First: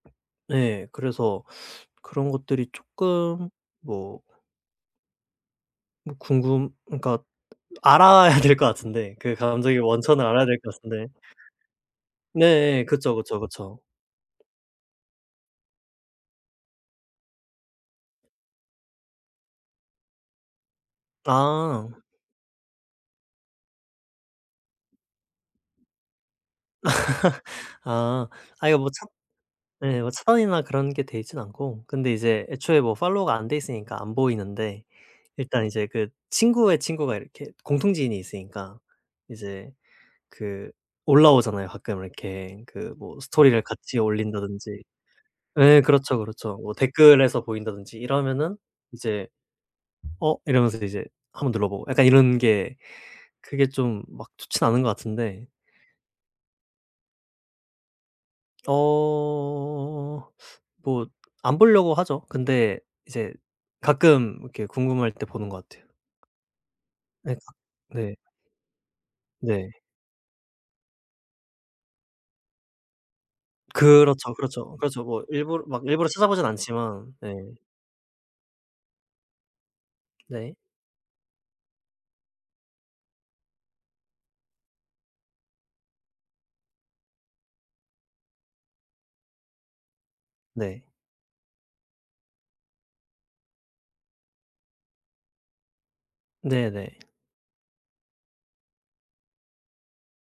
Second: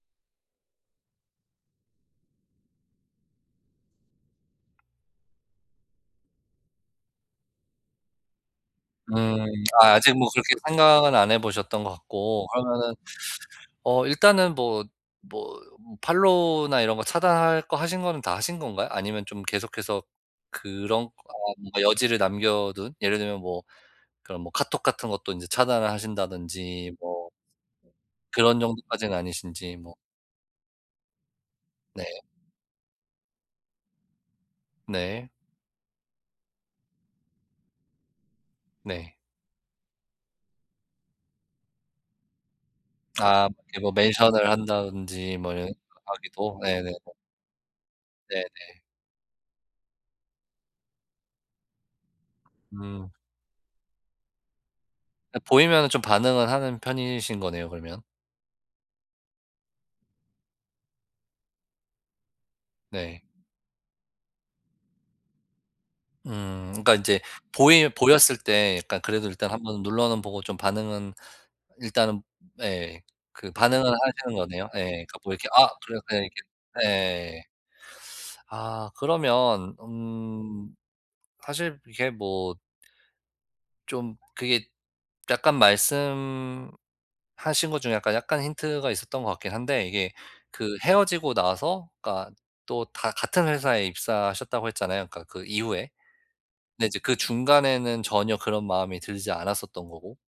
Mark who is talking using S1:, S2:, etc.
S1: 네 그래서 그런 것들이 쪼끔 뭐 뭐 궁금 그러니까 알아야 될 것 같은데 그
S2: 음.
S1: 감정의
S2: 아 아직
S1: 원천을
S2: 뭐
S1: 알아야
S2: 그렇게
S1: 될 것 같은데
S2: 생각은 안 해 보셨던 것 같고
S1: 네예.
S2: 그러면은
S1: 그쵸, 그쵸, 그쵸.
S2: 어 일단은 뭐, 뭐 팔로우나 이런 거 차단할 거 하신 거는 다 하신 건가요? 아니면 좀 계속해서 그런 거 뭔가
S1: 아.
S2: 여지를 남겨둔 예를 들면 뭐 그런 뭐 카톡 같은 것도 인제 차단을 하신다든지 뭐
S1: 아.
S2: 그런
S1: 아 이거 뭐 차
S2: 정도까진 아니신지 뭐
S1: 예. 뭐 차단이나 그런 게 돼 있진 않고
S2: 네.
S1: 근데 이제 애초에 뭐 팔로우가 안 돼 있으니까 안 보이는데
S2: 네.
S1: 일단 이제 그 친구의 친구가 이렇게 공통 지인이 있으니까
S2: 네.
S1: 이제 그 올라오잖아요. 가끔 이렇게 그 뭐
S2: 아.
S1: 스토리를
S2: 이렇게 뭐
S1: 같이
S2: 맨션을
S1: 올린다든지
S2: 한다든지 뭐 이런 거
S1: 예 그렇죠, 그렇죠.
S2: 하기도
S1: 뭐
S2: 예네.
S1: 댓글에서 보인다든지 이러면은
S2: 네네.
S1: 이제 '어?' 이러면서 이제 한번 눌러보고 약간 이런 게
S2: 음.
S1: 그게 좀 막 좋진 않은 것
S2: 그
S1: 같은데
S2: 보이면은 좀 반응을 하는 편이신 거네요 그러면?
S1: 어. 뭐 안 보려고 하죠. 근데
S2: 네.
S1: 이제 가끔 이렇게 궁금할 때 보는 것 같아요.
S2: 음. 그러니까 인제
S1: 네.
S2: 보이
S1: 네.
S2: 보였을 때 약간 그래도 일단
S1: 네.
S2: 한번 눌러는 보고 좀 반응은 일단은 예. 그 반응을
S1: 그렇죠,
S2: 하시는 거네요.
S1: 그렇죠, 그렇죠.
S2: 예 그
S1: 뭐
S2: 뭐 이렇게
S1: 일부러
S2: 아
S1: 막 일부러
S2: 그렇게 이렇게
S1: 찾아보진 않지만. 네.
S2: 예. 아. 그러면
S1: 네.
S2: 음 사실 이게 뭐 좀 그게 약간 말씀하신 것 중에 약간, 약간 힌트가 있었던 것 같긴 한데 이게 그
S1: 네.
S2: 헤어지고 나서 그러니까 또 다 같은 회사에 입사하셨다고 했잖아요 그러니까 그 이후에. 근데 이제
S1: 네네.
S2: 그 중간에는 전혀 그런 마음이 들지 않았었던 거고.